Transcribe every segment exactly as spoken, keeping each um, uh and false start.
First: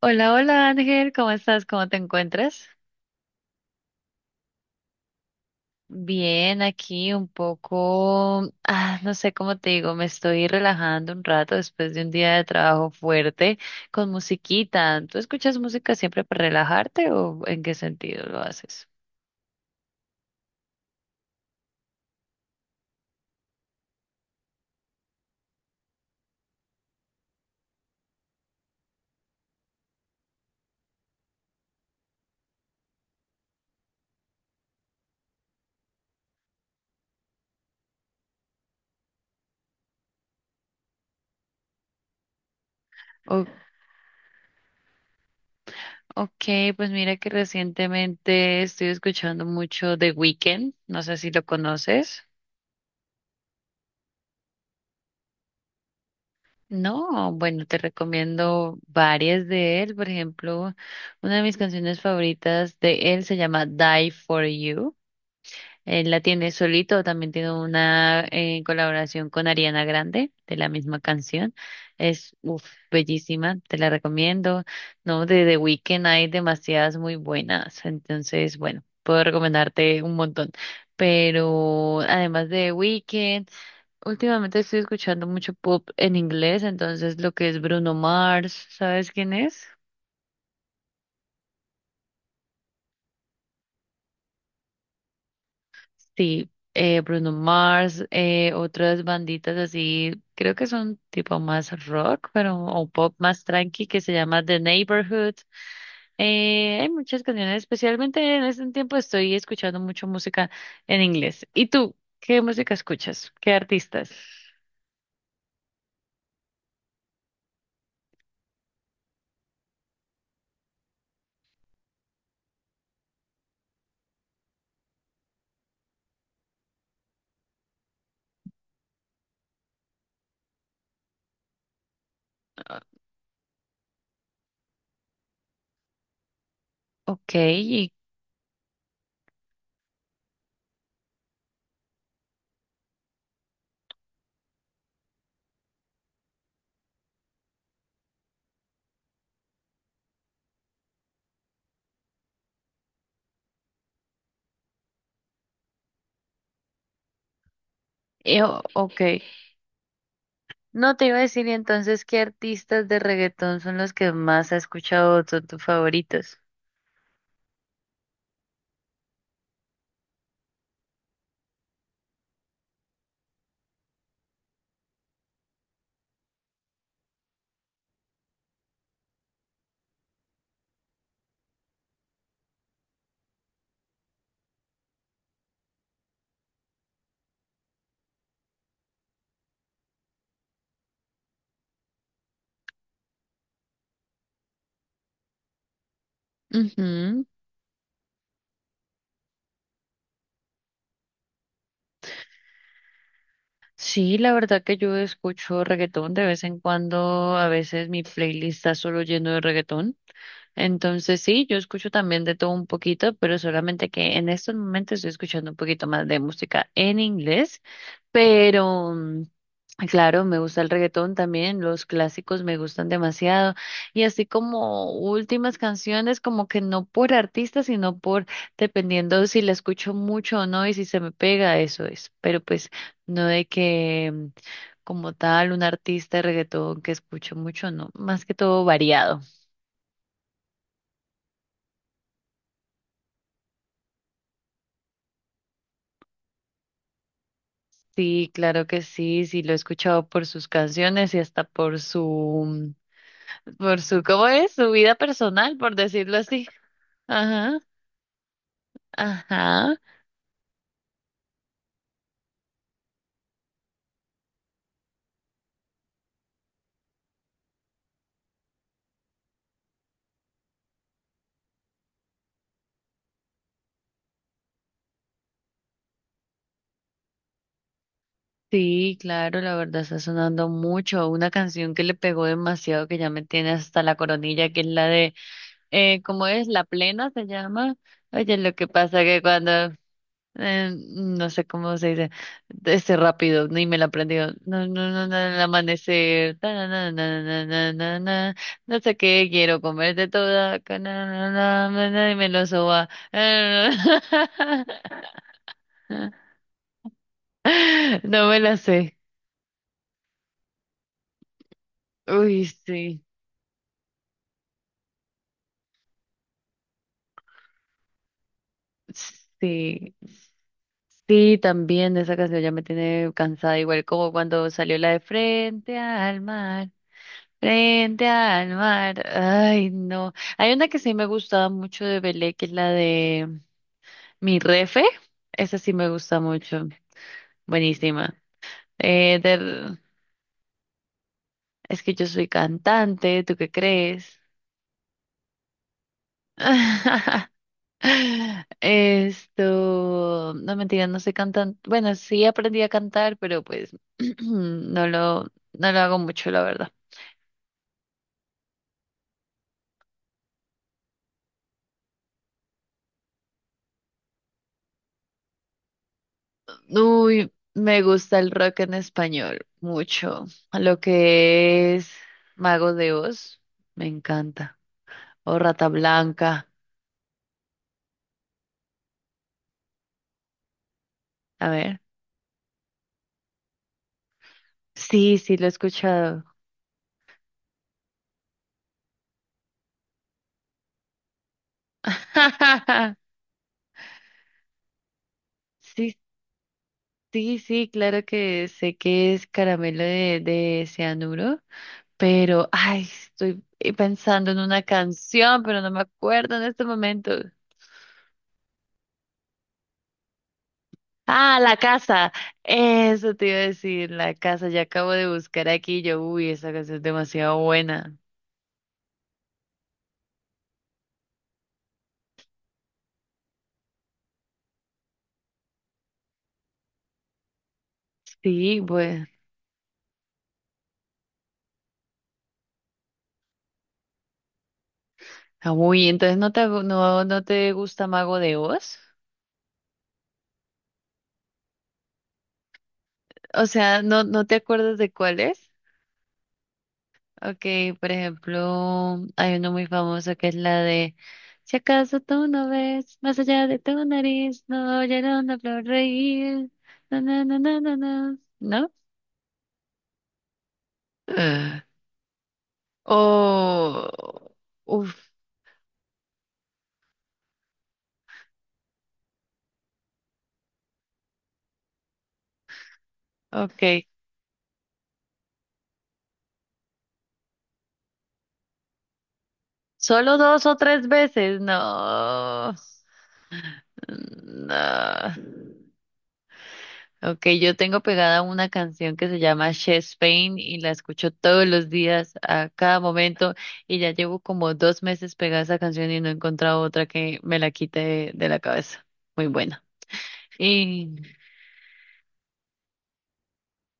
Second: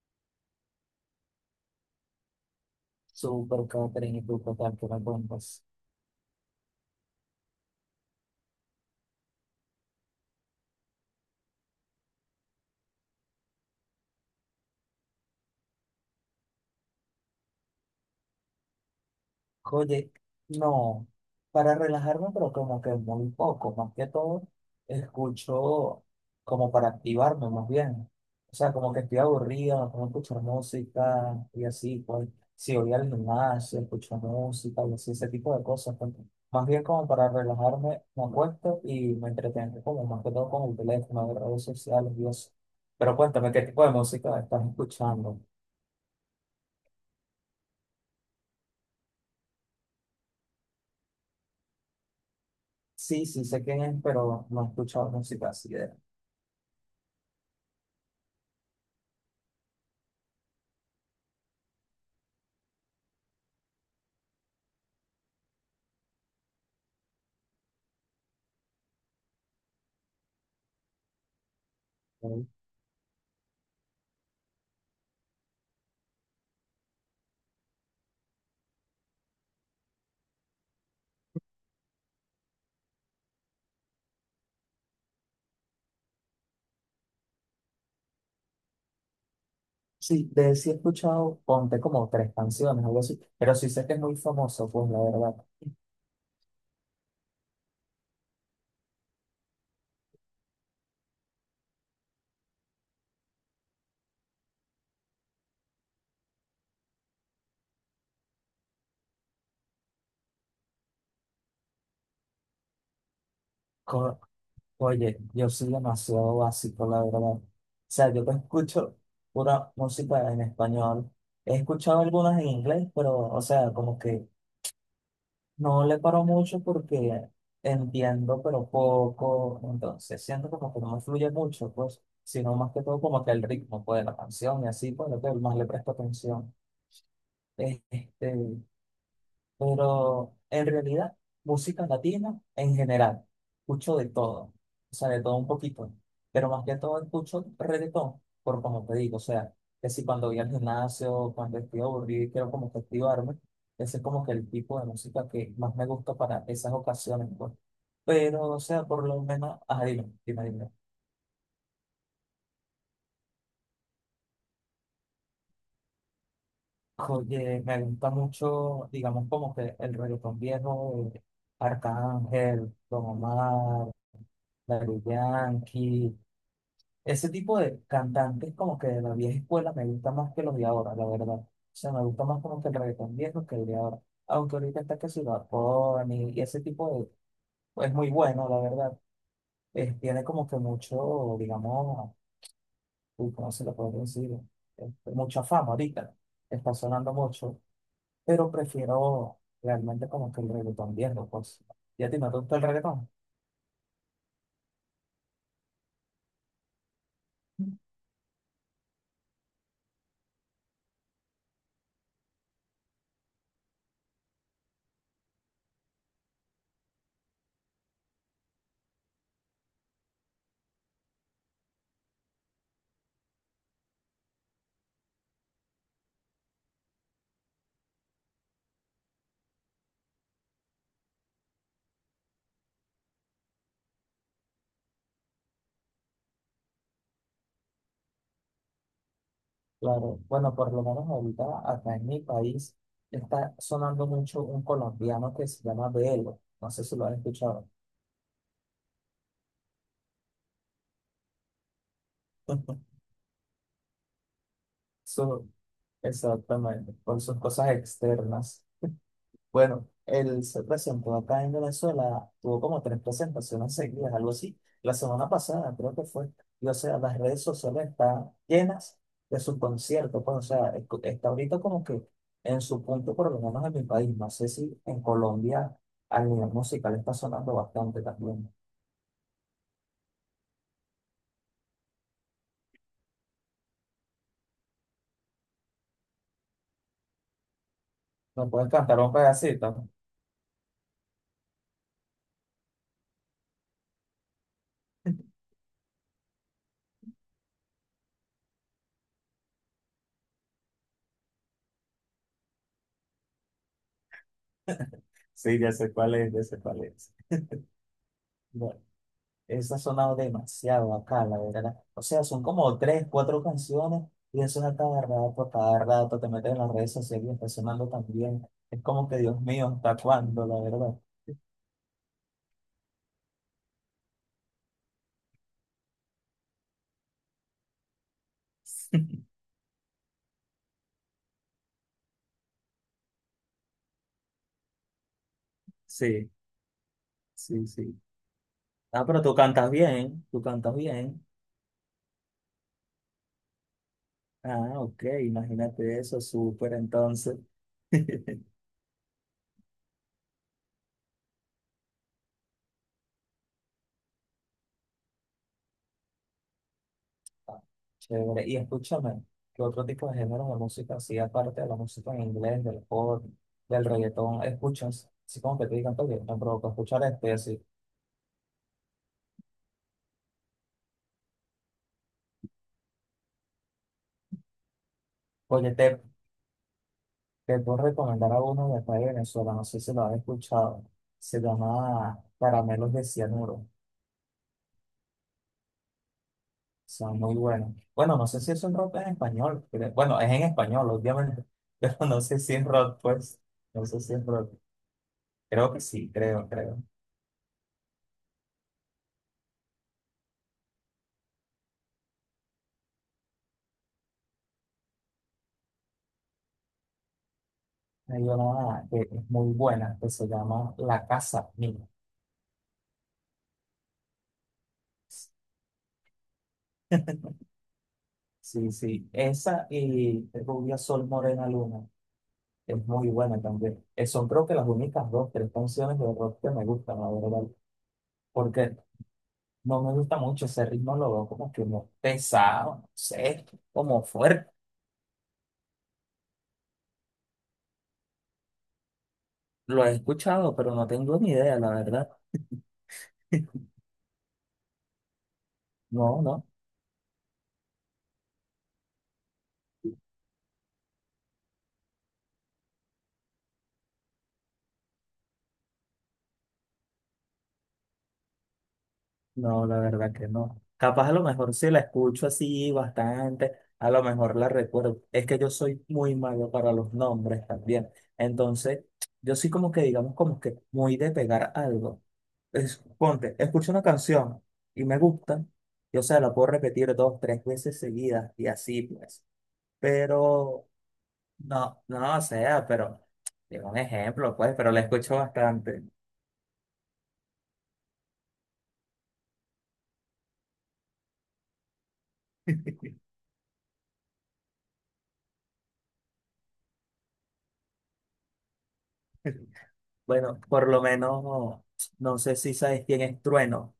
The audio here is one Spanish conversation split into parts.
Hola, hola Ángel, ¿cómo estás? ¿Cómo te encuentras? Súper catering y tú total que me cuentas. Bien, aquí un poco, ah, no sé cómo te digo, me estoy relajando un rato después de un día de trabajo fuerte con musiquita. ¿Tú escuchas música siempre para relajarte o en qué sentido lo haces? Oye, no, para relajarme, pero como que muy poco, más que todo, escucho como para activarme más bien. O sea, como que estoy aburrido, no puedo escuchar música y así, pues, si voy al gimnasio, escucho música y así, ese tipo de cosas. Pues, más bien como para relajarme, me acuesto y me entretengo, como más que todo con el teléfono, de redes sociales y eso. Pero O- cuéntame, ¿qué tipo de música estás escuchando? ok, pues mira que recientemente estoy escuchando mucho The Weeknd, no sé si lo conoces. Sí, sí, sé quién es, pero no he escuchado música así de... él. No, bueno, te recomiendo varias de él. Por ejemplo, una de mis canciones favoritas de él se llama Die for You. Él la tiene solito, también tiene una eh, colaboración con Ariana Grande de la misma canción. Es Mm. uf, bellísima, te la recomiendo. No, de The Weeknd hay demasiadas muy buenas, entonces, bueno, puedo recomendarte un montón. Pero además de The Weeknd, últimamente estoy escuchando mucho pop en inglés, entonces lo que es Bruno Mars, ¿sabes quién es? Sí, de él sí he escuchado, ponte como tres canciones, algo así, pero sí sé que es muy famoso, pues la verdad. Sí, eh, Bruno Mars, eh, otras banditas así, creo que son tipo más rock, pero o pop más tranqui que se llama The Neighborhood. Eh, hay muchas canciones, especialmente en este tiempo estoy escuchando mucho música en inglés. ¿Y tú? ¿Qué música escuchas? ¿Qué artistas? Co- Oye, yo soy demasiado básico, la verdad. O sea, yo te escucho pura música en español. He escuchado algunas en inglés, pero, o sea, como que no le paro mucho porque entiendo, pero poco, entonces siento como que no me fluye mucho, pues, sino más Ah, que todo como que el ritmo, pues, de la canción y así, pues, lo que más le presto atención. ok, y, Este, pero en realidad, música latina en general, escucho de todo, o sea, de todo un poquito, pero más que todo escucho reggaetón, por como te digo, o sea, que si cuando voy al gimnasio, cuando estoy aburrido y quiero como que activarme, ese es como que el tipo de música que más me gusta para esas ocasiones, pues. y- Pero, o o- sea, ok. por lo menos, ajá, dime, dime, dime. No te iba a decir y entonces qué artistas de reggaetón son los que más has escuchado, son tus favoritos. Oye, me gusta mucho, digamos, como que el reggaetón viejo, de Arcángel, Don Omar, Daddy Yankee, ese tipo de cantantes como que de la vieja escuela me gusta más que los de ahora, la verdad. O sea, me gusta más como que el reggaetón viejo que el de ahora. Aunque ahorita está que si Bad Bunny y ese tipo de, pues muy bueno, la verdad. Eh, tiene como que mucho, digamos, uy, ¿cómo se lo puedo decir? Este, mucha fama ahorita, está sonando Ujú. mucho, pero prefiero realmente como que el reggaetón viejo, pues. ¿Y a ti no te gusta el reggaetón? Sí, la verdad que yo escucho reggaetón de vez en cuando, a veces mi playlist está solo lleno de reggaetón. Entonces sí, yo escucho también de todo un poquito, pero solamente que en estos momentos estoy escuchando un poquito más de música en inglés. Pero, mm, claro, me gusta el reggaetón también, los clásicos me gustan demasiado. Y así como últimas canciones, como que no por artista, sino por, dependiendo si la escucho mucho o no y si se me pega, eso es. Pero pues no de que mm, como tal un artista de reggaetón que escucho mucho, no, más que todo variado. Claro, bueno, por lo menos ahorita acá en mi país está sonando mucho un colombiano que se llama Belo, no sé si lo han escuchado. Sí, claro que sí, sí lo he escuchado por sus canciones y hasta por su, mm, por su, ¿cómo es? Su vida Su- personal, por decirlo así. exactamente, por sus Ajá, cosas externas. ajá. Bueno, él se presentó acá en Venezuela, tuvo como tres presentaciones seguidas, algo así. La semana pasada creo que fue. Y o sea, las redes sociales están llenas de su concierto. Pues, o sea, es- está ahorita como que en su punto, por lo menos en mi país. No sé si en Colombia a nivel musical está sonando bastante también. Sí, claro, la verdad está sonando mucho. Una canción que le pegó demasiado, que ya me tiene hasta la coronilla, que es la de, eh, ¿cómo es? La plena se llama. Oye, ¿Me lo que puedes pasa cantar un que cuando, pedacito? eh, no sé cómo se dice, ese rápido, ni me la aprendí. No, no, no, no, el amanecer. Ta, na, na, na, na, na, na, na, no sé qué, quiero comerte toda. Ca, na, na, na, na, na, y me lo soba. Sí, ya sé cuál es, ya sé cuál es. No me la sé. Esa ha sonado demasiado acá, la verdad. O sea, son Uy, como sí, tres, cuatro canciones y eso es a cada rato, a cada rato. Te metes en las redes sociales y está sonando también. Es como que, Dios mío, sí, ¿hasta cuándo, la verdad? sí, también esa canción ya me tiene cansada, igual como cuando salió la de Frente al mar, Frente al mar, ay, no. Hay una que sí me gustaba mucho de Belé, que es la de Mi Refe, esa sí me gusta Sí, mucho, sí, sí. buenísima. Ah, Eh, pero tú cantas de- bien, tú cantas bien. Es que yo soy cantante, ¿tú qué crees? Ah, ok, imagínate eso, súper entonces. Esto, no mentira, no sé cantar. Bueno, sí aprendí a cantar, pero pues no lo, no lo hago mucho, la verdad. Ah, chévere. Y escúchame, ¿qué otro tipo de géneros de música, así aparte de la música en inglés, del pop, del reggaetón, escuchas? Así como que te digan, oye, me provoca escuchar este, Uy, así. me gusta el rock en español, mucho. Lo que es Mago de Oz, me encanta. O Rata Oye, te, Blanca, te puedo recomendar a uno de acá de Venezuela, no sé si lo has escuchado. Se a ver. llama Caramelos de Cianuro. Sí, sí, lo he escuchado. Son muy buenos. Bueno, no sé si es un rock en español. pero- Bueno, es en español, obviamente, pero no sé si es rock, pues. No sé si es rock. Creo que Sí, sí, creo, creo. sí, sí, claro que sé que es caramelo de, de cianuro. Pero, ay, estoy pensando en una canción, pero no me acuerdo en este momento. Hay una que es muy buena, que se llama La Ah, Casa La Mía. Casa. Eso te iba a decir, La Casa. Ya acabo de buscar aquí. Yo, uy, esa canción es demasiado buena. Sí, sí. Esa y Rubia Sol Morena Luna es muy buena también. Eh, Son creo que las únicas dos, tres canciones de rock que me gustan, la verdad. Sí, Porque bueno. no me gusta mucho ese ritmo, lo veo como que muy pesado, no sé, como fuerte. Ah, uy, entonces no te, no, no te gusta Mago de Oz. Lo he escuchado, pero no tengo ni idea, la verdad. O sea, no, no te acuerdas de cuál es. No, no. Okay, por ejemplo, hay uno muy famoso que es la de Si acaso tú no ves más allá de tu nariz, no oyeron una flor reír. No, no, no, no, no, no. ¿No? No, la verdad que no. Capaz a lo mejor Ah. si la escucho así bastante, a Oh, lo mejor la recuerdo. uf, Es que yo soy muy malo para los nombres también. Entonces, yo sí como que digamos como que muy de pegar algo. Es, ponte, escucho una okay. canción y me gusta, y o sea, la puedo repetir dos, tres veces seguidas y así pues. Solo dos o Pero, tres veces, no, no, o no. sea, pero, digo un ejemplo pues, pero la No. escucho bastante. Ok, yo tengo pegada una canción que se llama Chest Pain y la escucho todos los días, a cada momento, y ya llevo como dos meses pegada a esa canción y no he encontrado otra que me la quite de, de la cabeza. Muy buena. Bueno, por lo Y menos, no sé si sabes quién es Trueno,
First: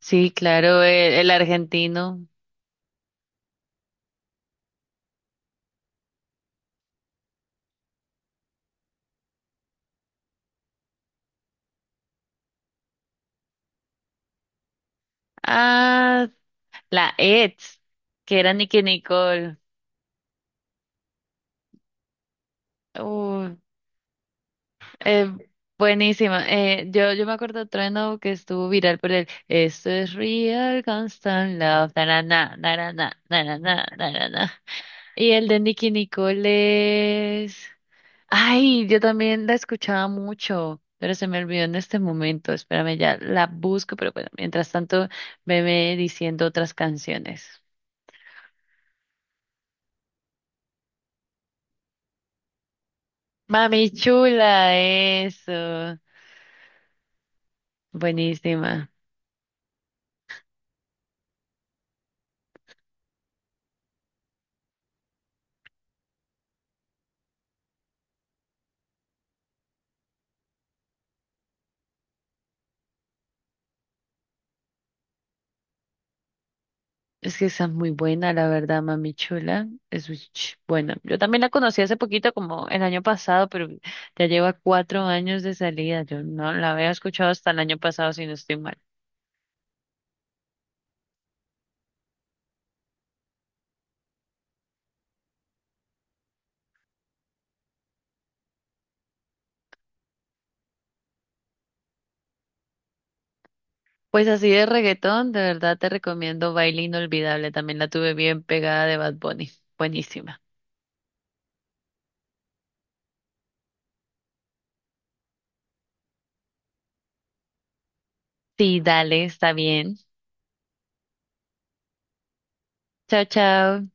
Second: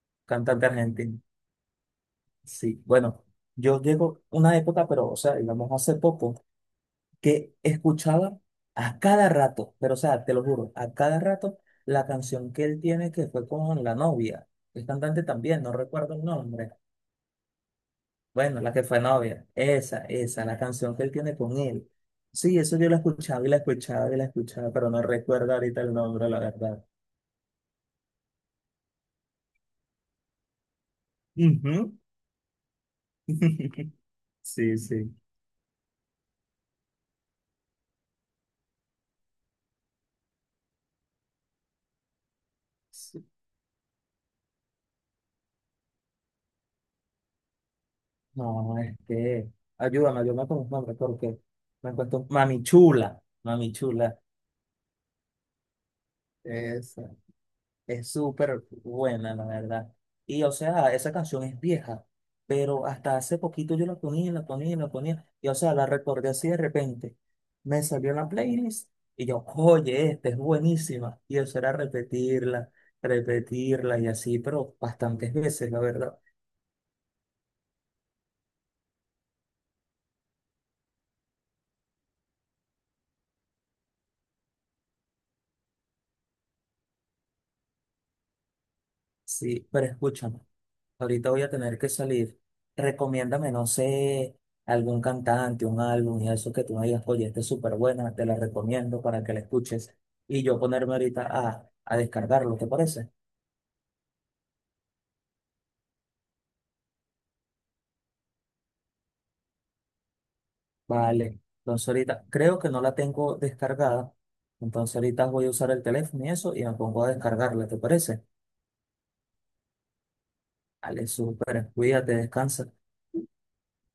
sí, cantante claro, el, argentino. el argentino. Sí, bueno, yo llego una época, pero, o sea, digamos hace poco, que escuchaba a cada rato, pero, o sea, te lo juro, a cada rato la canción que él tiene que fue con la novia. El cantante también, no recuerdo el Ah, nombre. la ex, que era Bueno, la Nicki que fue novia, Nicole. esa, esa, la canción que él tiene con él. Sí, eso yo la escuchaba y Uy, la escuchaba y la escuchaba, pero no Eh, recuerdo ahorita el nombre, la buenísima. verdad. Eh, yo, yo me acuerdo de Trueno que estuvo viral por el Esto es real constant love, Ujú. na narana, narana, narana. Sí, sí. Y el de Nicky Nicole es... Ay, yo también la escuchaba mucho, pero se me olvidó en este momento. Espérame, ya Sí. la busco, pero bueno, mientras tanto, veme diciendo otras canciones. No, es que, ayúdame, yo me confundo porque me cuesta Mami Chula, Mami Mami Chula, chula, eso. esa, es súper Buenísima. buena, la verdad. Y o sea, esa canción es vieja, pero hasta hace poquito yo la ponía, la ponía, la ponía, y o sea, la recordé así de repente. Me salió en la playlist y yo, oye, esta es buenísima. Y eso era repetirla, repetirla y así, pero bastantes veces, la verdad. Es que esa es muy buena, la verdad, Mami Chula. Es muy ch- buena. Yo también la conocí hace poquito, como el año pasado, pero ya lleva cuatro años de salida. Yo no la había escuchado hasta el año pasado, si no estoy mal. Sí, pero escúchame. Ahorita voy a tener que salir. Recomiéndame, no sé, algún cantante, un álbum y eso que tú me digas, oye, este es súper buena, te la recomiendo para que la escuches. Y yo ponerme ahorita a, a descargarlo, ¿te parece? Pues así de reggaetón, de verdad te recomiendo Baile Inolvidable. También la tuve bien pegada de Bad Bunny. Buenísima. Vale. Entonces ahorita creo que no la tengo descargada. Entonces ahorita voy a usar el teléfono y eso y me pongo a descargarla, ¿te parece? Sí, dale, está bien. Vale, súper. Cuídate, descansa. Chao, chao.